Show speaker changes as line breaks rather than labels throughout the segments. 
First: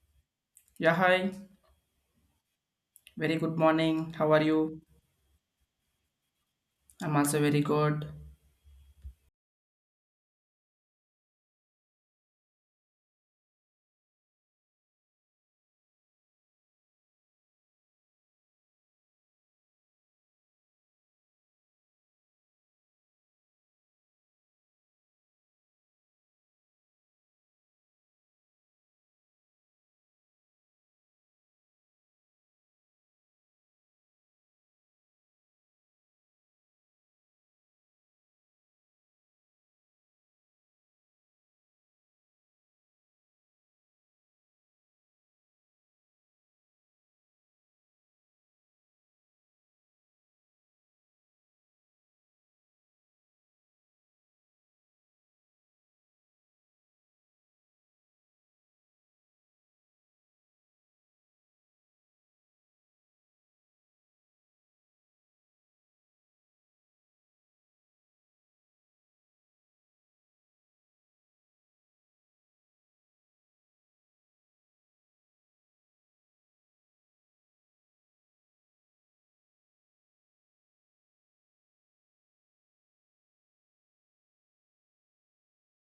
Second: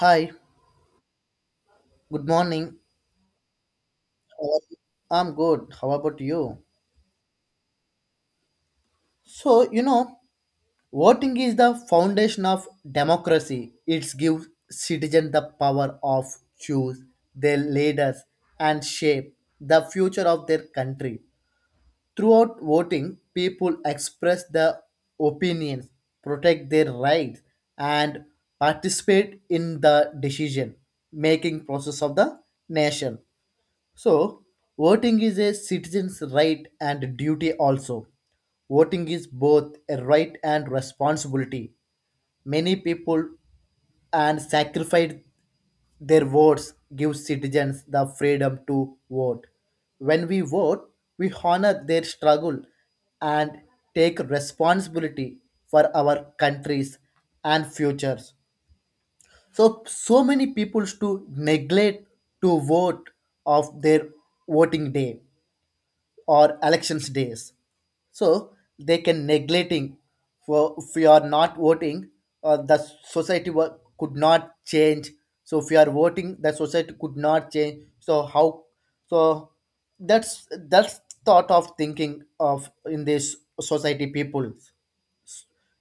Hi,
Yeah, hi.
good morning.
Very good morning. How are
How are you?
you?
I'm good. How about you?
I'm also very good.
So, you know, Voting is the foundation of democracy. It gives citizens the power of choose their leaders and shape the future of their country. Throughout voting, people express their opinions, protect their rights, and participate in the decision making process of the nation. So, voting is a citizen's right and duty also. Voting is both a right and responsibility. Many people and sacrifice their votes give citizens the freedom to vote. When we vote, we honor their struggle and take responsibility for our countries and futures. So many people to neglect to vote of their voting day or elections days, so they can neglecting for, if you are not voting, the could not change. So if you are voting the society could not change, so how? So that's thought of thinking of in this society people,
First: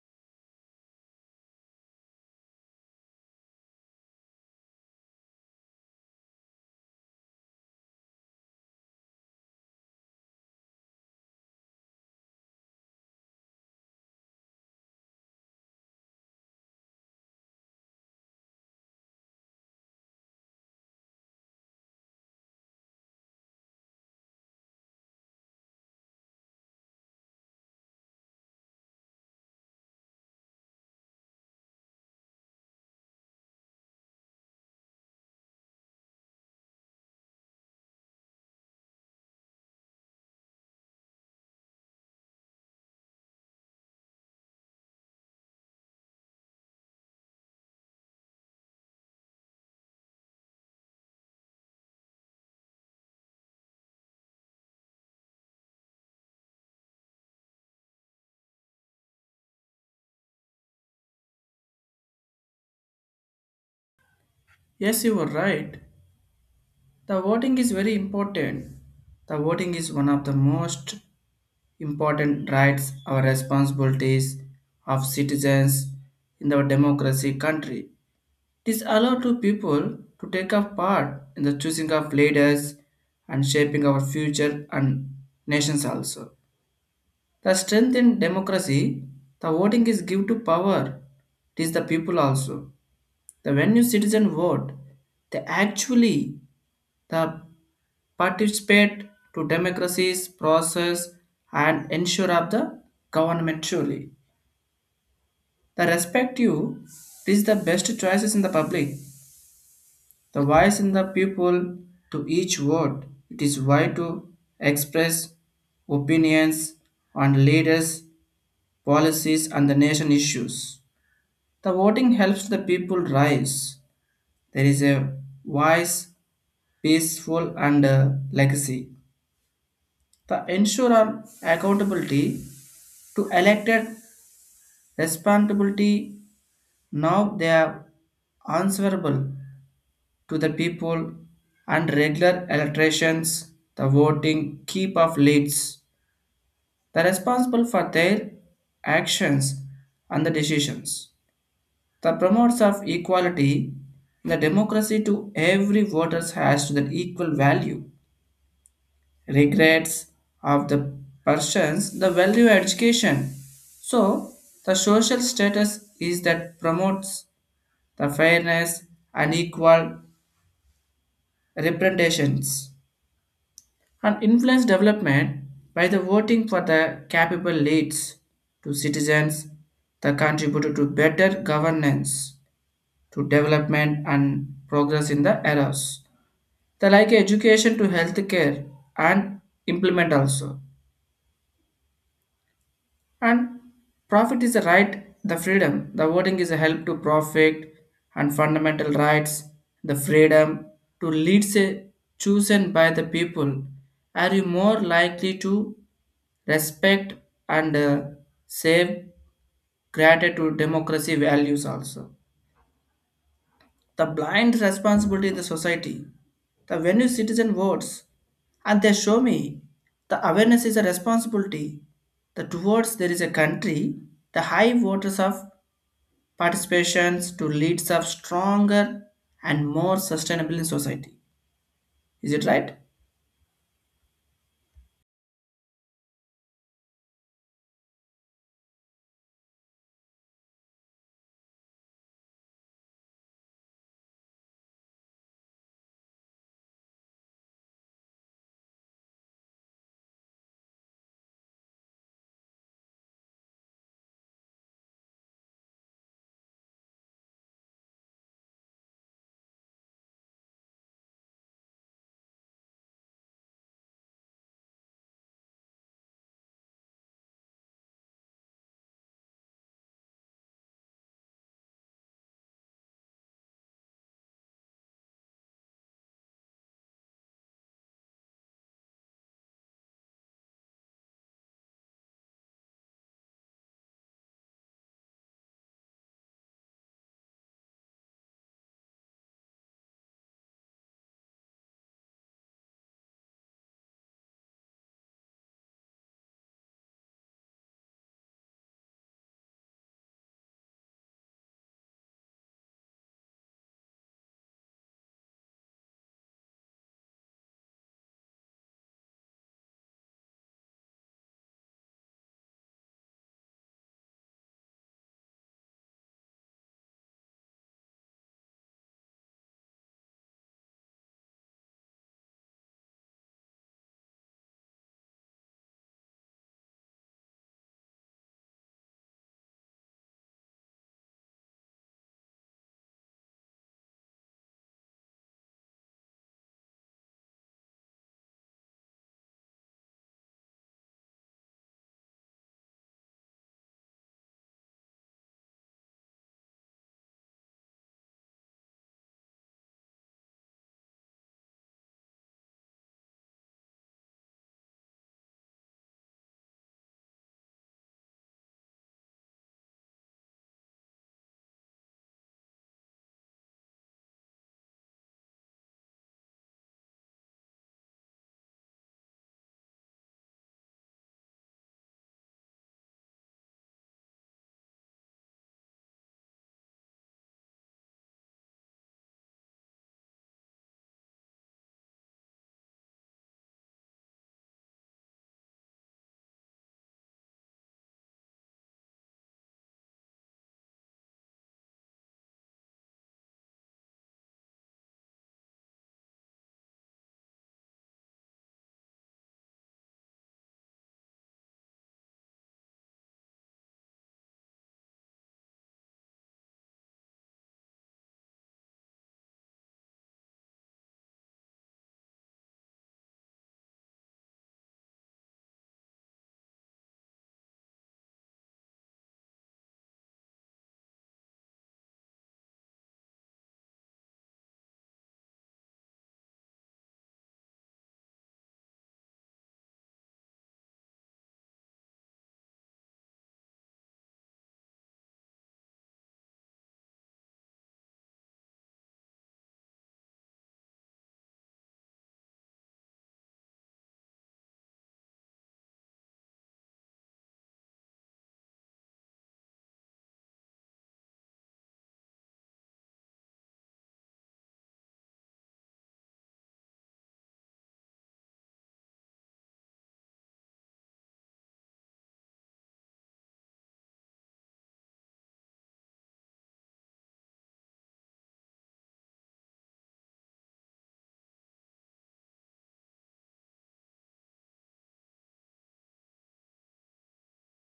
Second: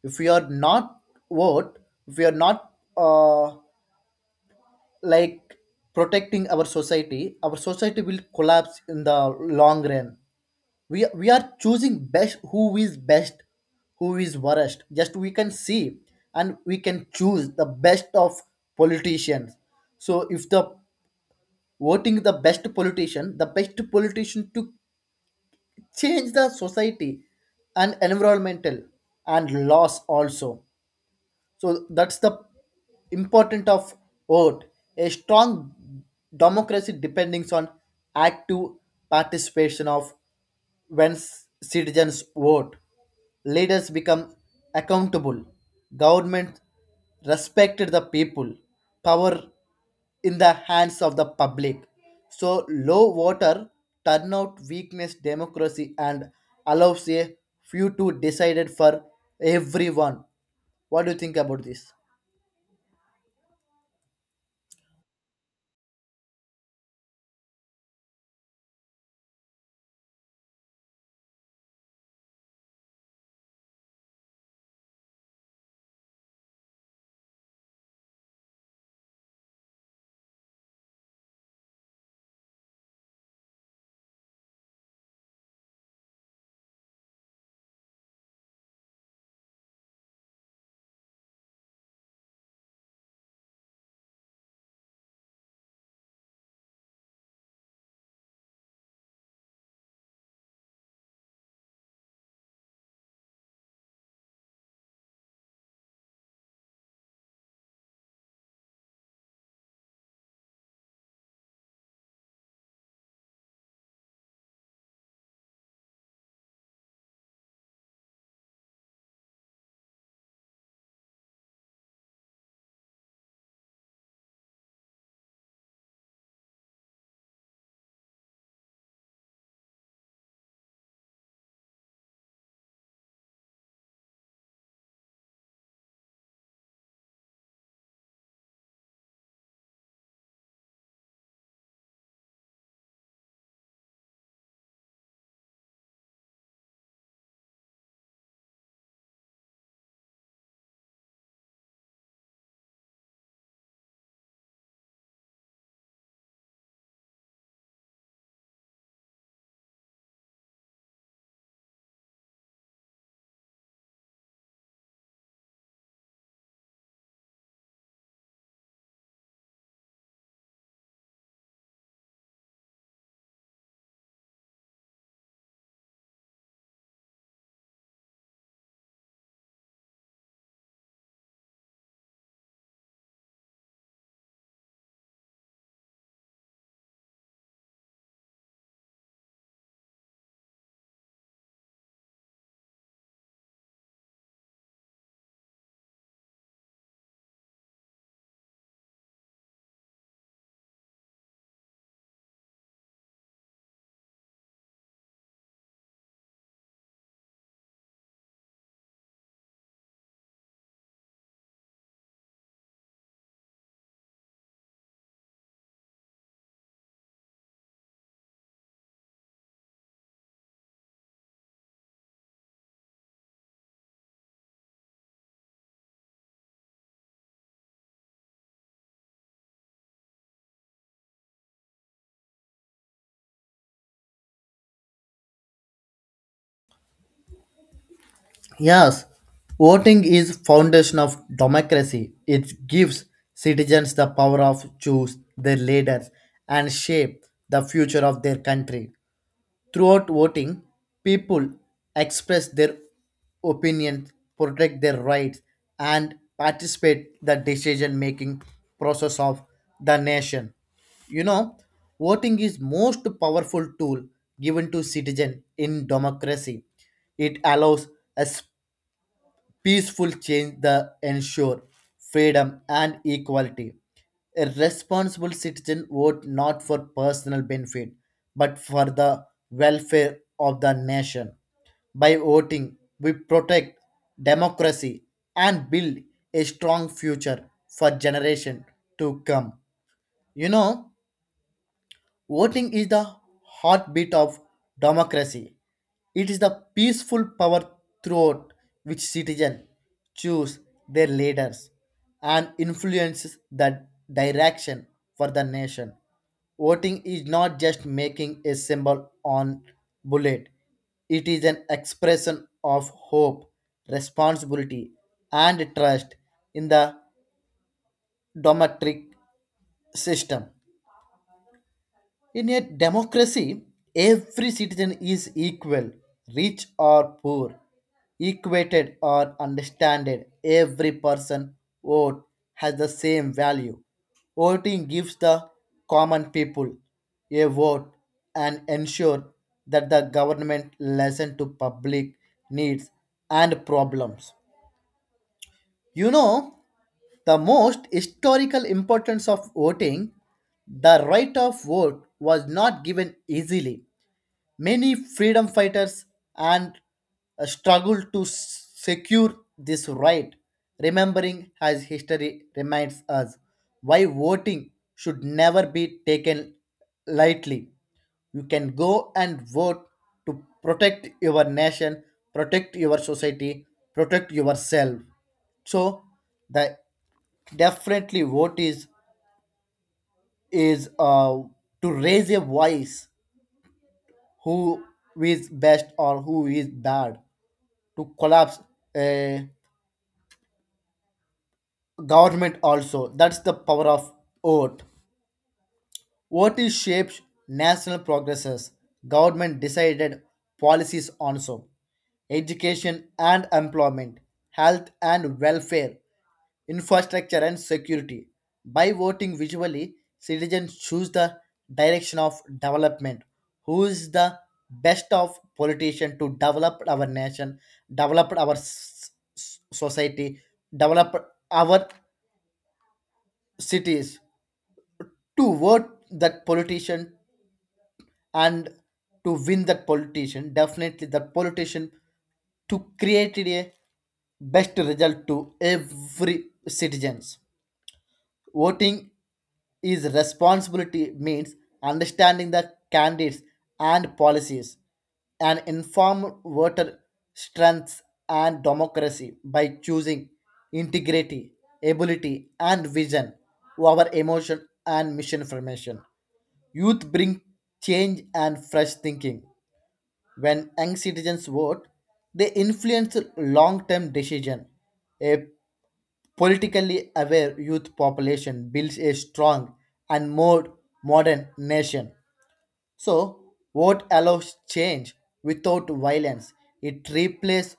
if we are not vote, if we are not uh, like, protecting our society, our society will collapse in the long run. We are choosing best, who is best, who is worst, just we can see, and we can choose the best of politicians. So if the voting the best politician, the best politician to change the society and environmental and laws also. So that's the important of vote. A strong democracy depends on active participation of when citizens vote, leaders become accountable. Government respected the people. Power in the hands of the public. So low voter turnout weakness democracy and allows a few to decide it for everyone. What do you think about this?
Yes, you were right. The voting is very important. The voting is one of the most important rights or responsibilities of citizens in our democracy country. It is allowed to people to take a part in the choosing of leaders and shaping our future and nations also. The strength in democracy, the voting is give to power. It is the people also. The when you citizen vote, they actually the participate to democracy's process and ensure of the government surely. The respect you, this is the best choices in the public. The voice in the people to each vote. It is why to express opinions on leaders, policies and the nation issues. The voting helps the people rise. There is a voice peaceful and legacy. The ensure on accountability to elected responsibility now they are answerable to the people and regular elections, the voting keep of leads, the responsible for their actions and the decisions. The promoters of equality, the democracy to every voters has to the equal value regrets of the persons the value education. So the social status is that promotes the fairness and equal representations and influence development by the voting for the capable leads to citizens that contribute to better governance, to development and progress in the eras. The like education to healthcare and implement also. And profit is a right, the freedom. The voting is a help to profit and fundamental rights, the freedom to leads a chosen by the people. Are you more likely to respect and save gratitude democracy values also? The blind responsibility in the society, the venue citizen votes, and they show me the awareness is a responsibility. The towards there is a country, the high voters of participations to leads of stronger and more sustainable in society. Is it right?
Yes, voting is foundation of democracy. It gives citizens the power of choose their leaders and shape the future of their country. Throughout voting, people express their opinions, protect their rights, and participate the decision-making process of the nation. You know, voting is most powerful tool given to citizen in democracy. It allows us peaceful change that ensure freedom and equality. A responsible citizen vote not for personal benefit, but for the welfare of the nation. By voting, we protect democracy and build a strong future for generation to come. You know, voting is the heartbeat of democracy. It is the peaceful power throughout which citizens choose their leaders and influences the direction for the nation. Voting is not just making a symbol on bullet. It is an expression of hope, responsibility, and trust in the democratic system. In a democracy, every citizen is equal, rich or poor, equated or understanded. Every person vote has the same value. Voting gives the common people a vote and ensure that the government listen to public needs and problems. You know, the most historical importance of voting, the right of vote was not given easily. Many freedom fighters and struggled to secure this right, remembering as history reminds us why voting should never be taken lightly. You can go and vote to protect your nation, protect your society, protect yourself. So, the definitely vote is is to raise a voice, who is best or who is bad, to collapse a government also. That's the power of vote. What is shapes national progresses? Government decided policies on so education and employment, health and welfare, infrastructure and security. By voting visually, citizens choose the direction of development. Who is the best of politician to develop our nation, develop our society, develop our cities? To vote that politician and to win that politician, definitely that politician to create a best result to every citizens. Voting is responsibility means understanding the candidates and policies. An informed voter strengths and democracy by choosing integrity, ability, and vision over emotion and misinformation. Youth bring change and fresh thinking. When young citizens vote, they influence long-term decision. A politically aware youth population builds a strong and more modern nation. So, vote allows change without violence. It replaces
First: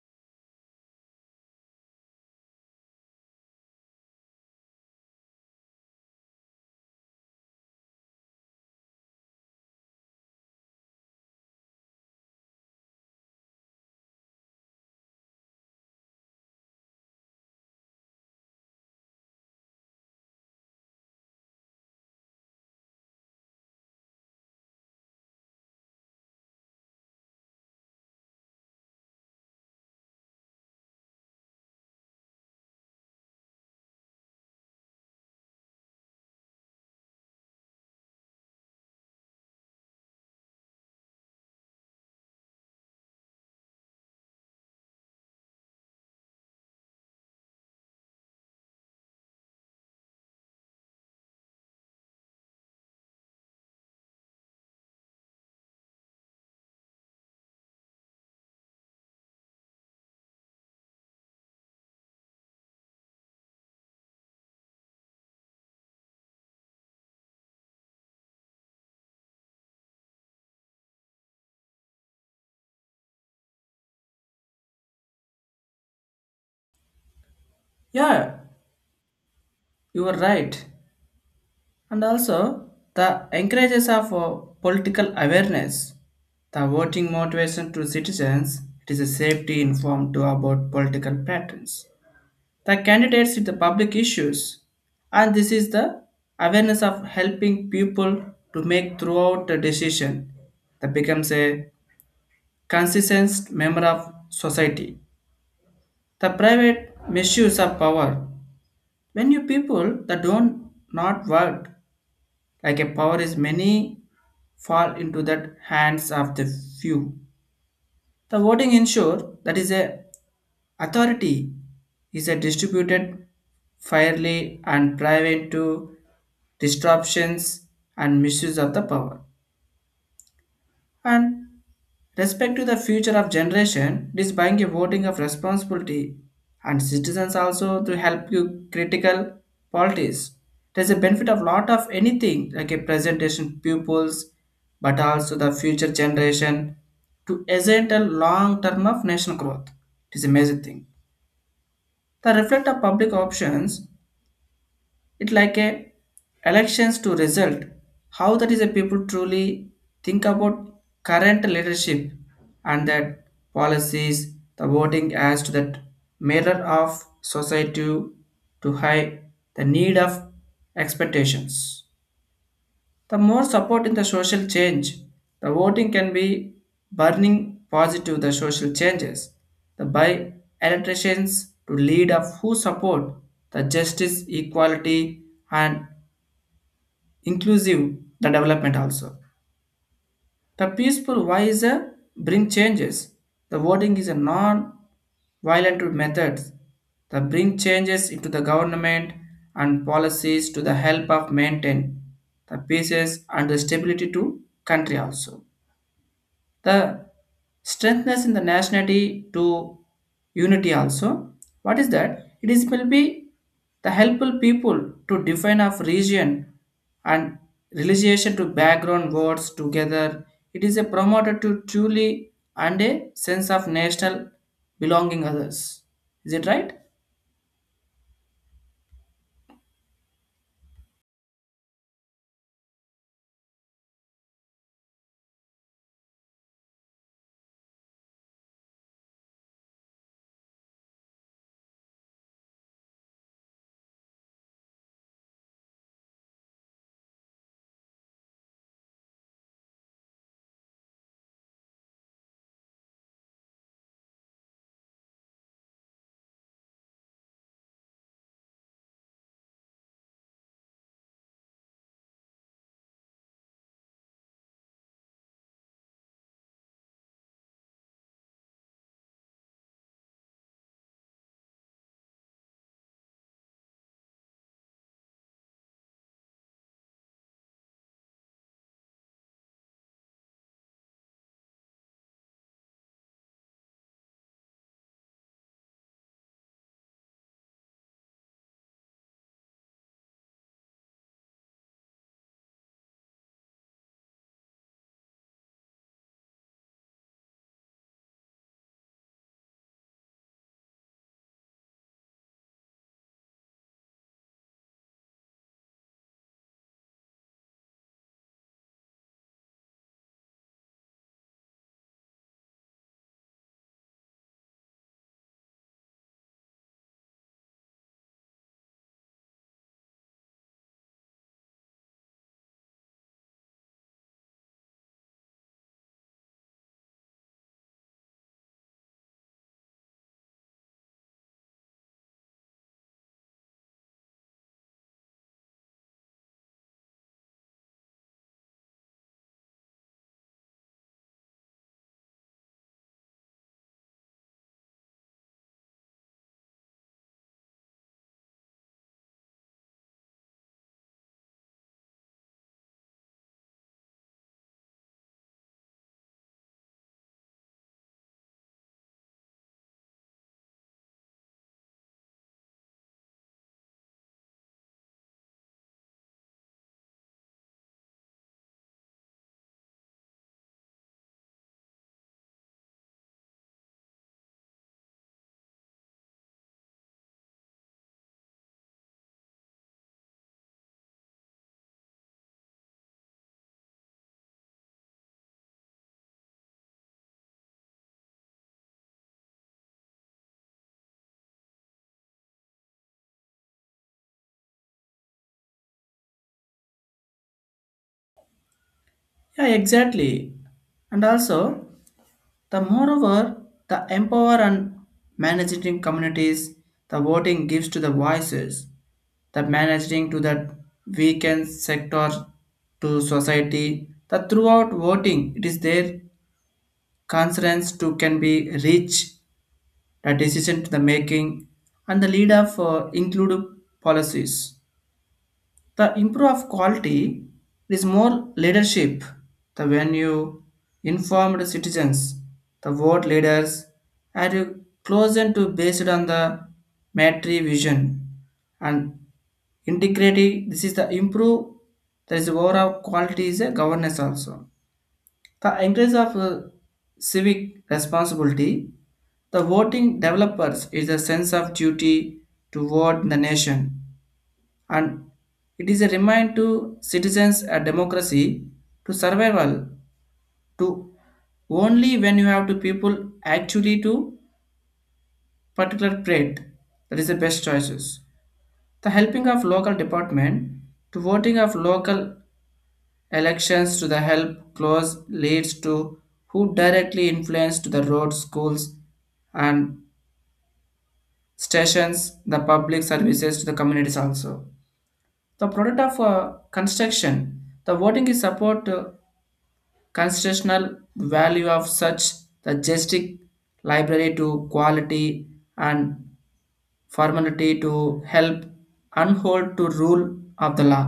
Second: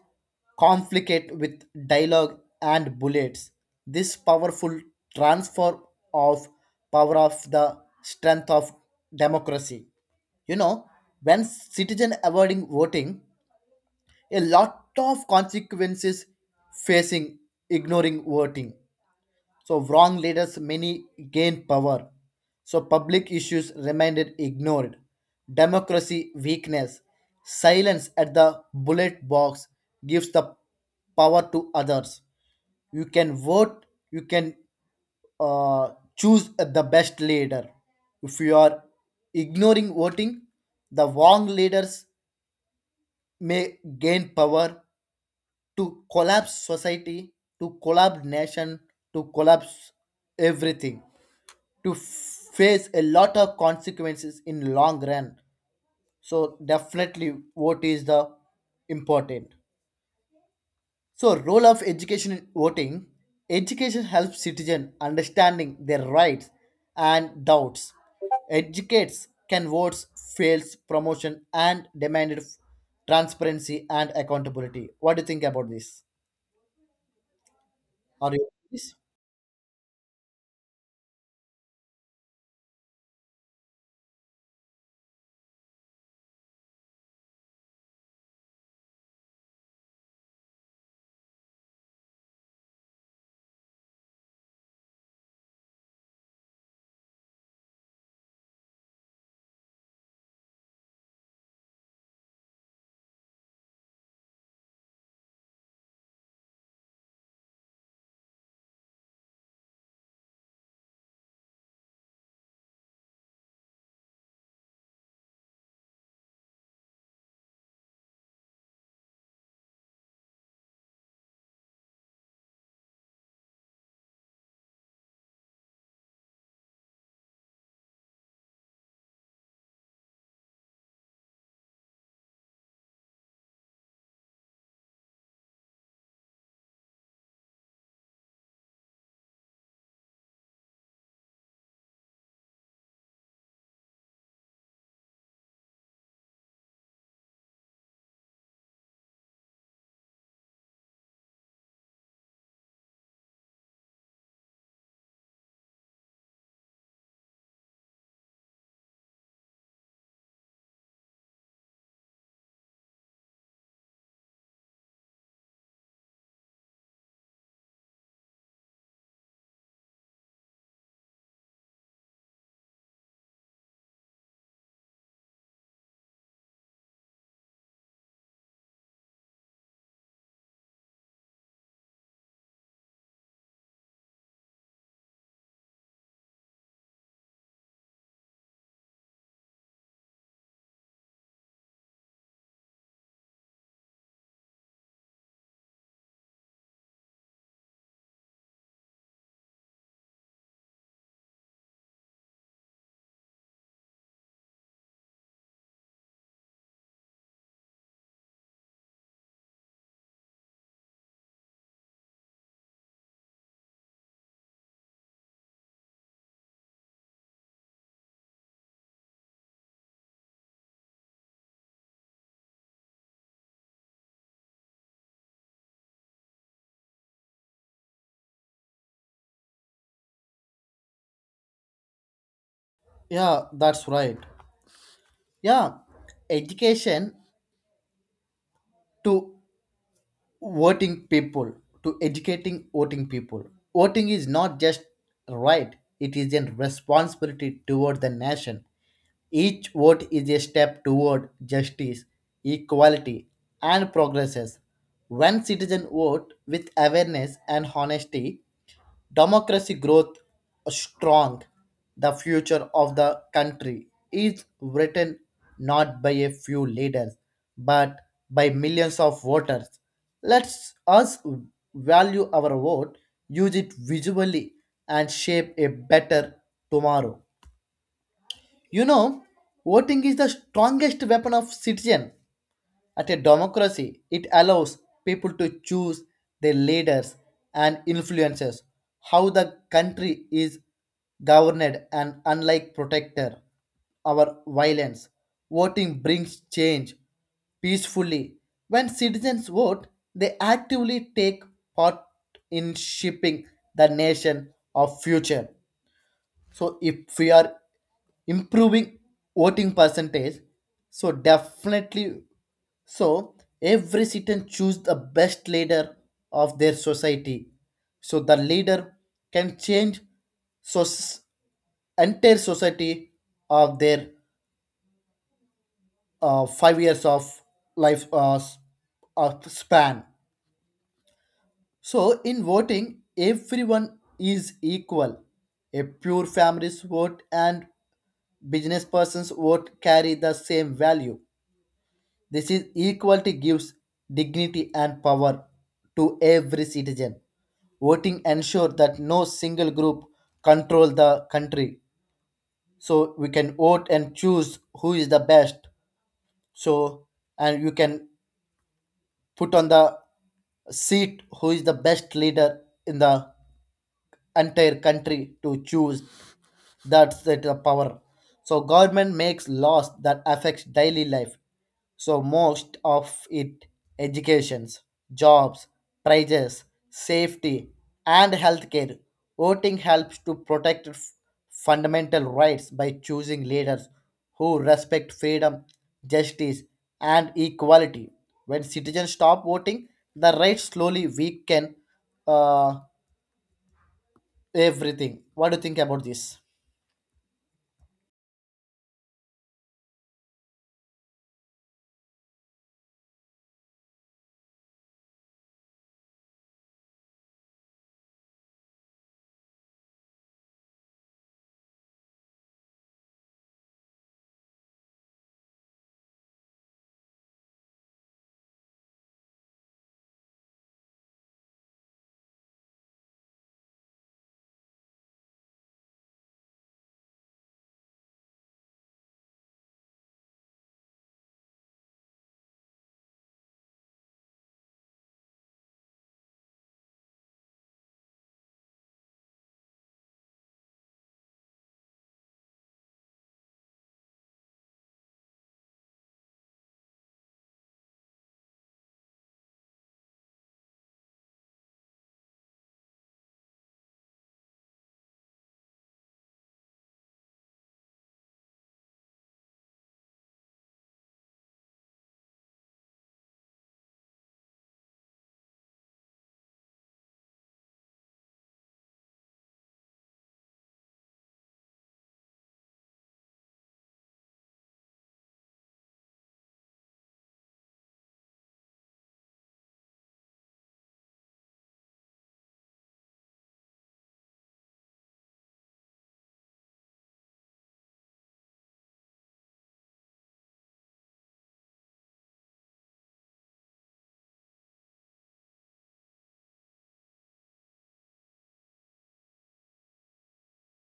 conflict with dialogue and bullets. This powerful transfer of power of the strength of democracy. You know, when citizen avoiding voting, a lot of consequences facing ignoring voting, so wrong leaders many gain power. So public issues remained ignored. Democracy weakness. Silence at the bullet box gives the power to others. You can vote, you can uh, choose the best leader. If you are ignoring voting, the wrong leaders may gain power to collapse society, to collapse nation, to collapse everything, to face a lot of consequences in long run. So definitely vote is the important. So role of education in voting, education helps citizen understanding their rights and doubts. Educates can votes fails promotion and demanded transparency and accountability. What do you think about this? Are
Yeah,
you...
you are right. And also the encourages of political awareness, the voting motivation to citizens, it is a safety informed to about political patterns. The candidates with the public issues, and this is the awareness of helping people to make throughout the decision that becomes a consistent member of society. The private misuse of power. When you people that don't not work like a power is many fall into the hands of the few. The voting ensure that is a authority is a distributed fairly and private to disruptions and misuse of the power. And respect to the future of generation, it is buying a voting of responsibility and citizens also to help you critical policies. There's a benefit of lot of anything like a presentation pupils, but also the future generation to essential long term of national growth. It is amazing thing. The reflect of public options, it like a elections to result. How that is a people truly think about current leadership and that policies, the voting as to that mirror of society to high the need of expectations. The more support in the social change, the voting can be burning positive the social changes. The by electricians to lead of who support the justice, equality and inclusive the development also. The peaceful voice bring changes. The voting is a non-violent method that bring changes into the government and policies to the help of maintain the peace and the stability to country also, the strengthness in the nationality to unity also. What is that it is will be the helpful people to define of region and relation to background words together. It is a promoter to truly and a sense of national belonging others. Is it right?
Yeah, that's right. Yeah, education to voting people to educating voting people. Voting is not just a right, it is a responsibility toward the nation. Each vote is a step toward justice, equality, and progress. When citizens vote with awareness and honesty, democracy growth strong. The future of the country is written not by a few leaders but by millions of voters. Let's us value our vote, use it visually, and shape a better tomorrow. You know, voting is the strongest weapon of citizen at a democracy. It allows people to choose their leaders and influences how the country is governed and unlike protector our violence. Voting brings change peacefully. When citizens vote, they actively take part in shaping the nation of future. So if we are improving voting percentage, so definitely, so every citizen choose the best leader of their society. So the leader can change, so entire society of their 5 years of life span. So in voting, everyone is equal. A pure family's vote and business persons vote carry the same value. This is equality gives dignity and power to every citizen. Voting ensure that no single group control the country. So we can vote and choose who is the best. So and you can put on the seat who is the best leader in the entire country to choose. That's it, the power. So government makes laws that affects daily life, so most of it, educations, jobs, prices, safety, and healthcare. Voting helps to protect fundamental rights by choosing leaders who respect freedom, justice, and equality. When citizens stop voting the rights slowly weaken, uh, everything. What do you think about this?
Yeah, exactly. And also the moreover the empower and managing communities, the voting gives to the voices the managing to the weakened sector to society. The throughout voting, it is their concerns to can be reach the decision to the making and the lead of include policies. The improve of quality is more leadership. The when you informed citizens, the vote leaders are you closer to based on the military vision and integrity, this is the improve there is overall quality is a governance also, the increase of civic responsibility. The voting developers is a sense of duty toward the nation, and it is a remind to citizens a democracy to survival to only when you have to people actually to particular trade that is the best choices. The helping of local department to voting of local elections to the help close leads to who directly influence to the roads, schools, and stations, the public services to the communities also. The product of construction, the voting is support constitutional value of such the juristic library to quality and formality to help and to rule of the law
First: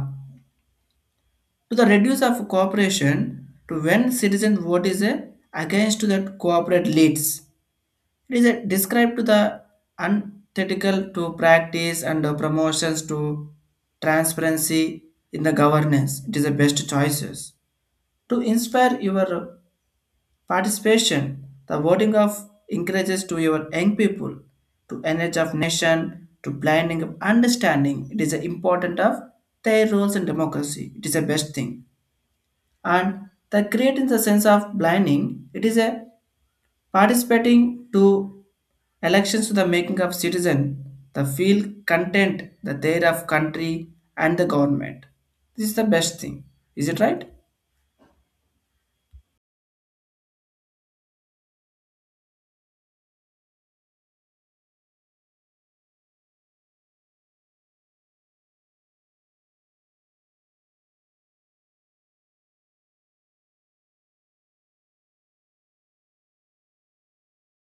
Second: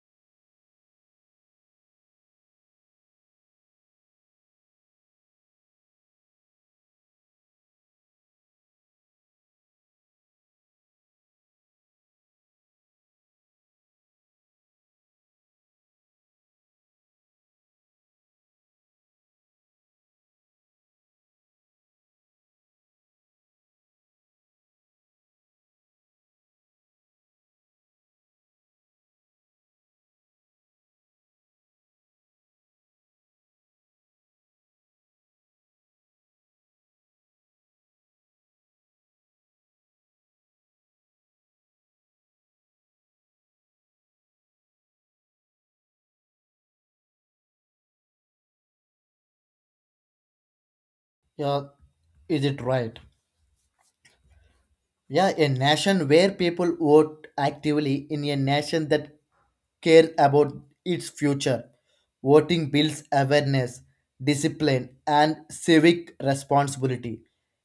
to the reduce of cooperation to when citizen vote is a against to that corporate leads. It is a described to the unethical to practice and promotions to transparency in the governance. It is the best choices. To inspire your participation, the voting of encourages to your young people to energy of nation, to planning of understanding. It is the important of their roles in democracy. It is the best thing, and the create in the sense of blinding it is a participating to elections to the making of citizen the feel content the their of country and the government. This is the best thing. Is it right?
Yeah, is it right? Yeah, a nation where people vote actively in a nation that care about its future. Voting builds awareness, discipline, and civic responsibility.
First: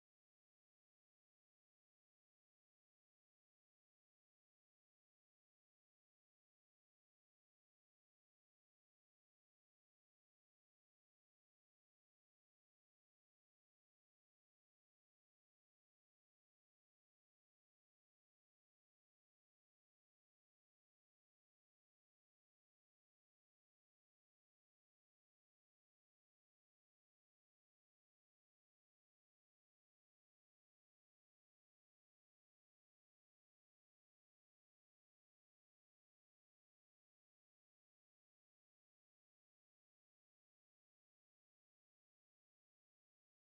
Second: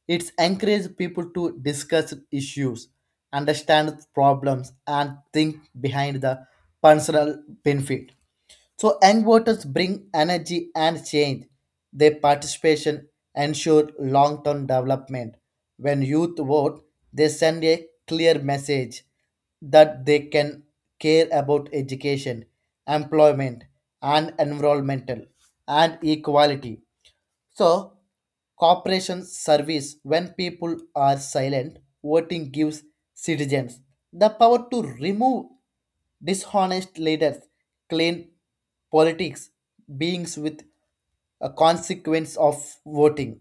It encourages people to discuss issues, understand problems, and think behind the personal benefit. So young voters bring energy and change. Their participation ensure long-term development. When youth vote, they send a clear message that they can care about education, employment, and environmental and equality. So, cooperation service when people are silent, voting gives citizens the power to remove dishonest leaders, clean politics, beings with a consequence of voting.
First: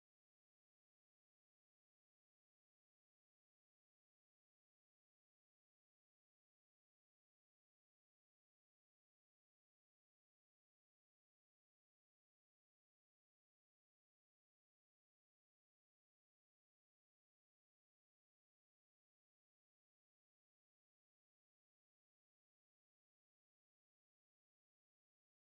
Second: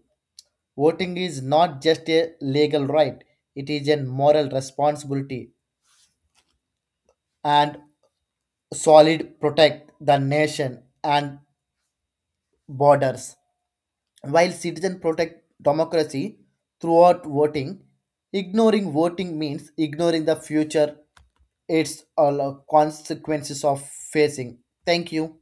Voting is not just a legal right, it is a moral responsibility and solid protect the nation and borders. While citizens protect democracy throughout voting, ignoring voting means ignoring the future its all consequences of facing. Thank you.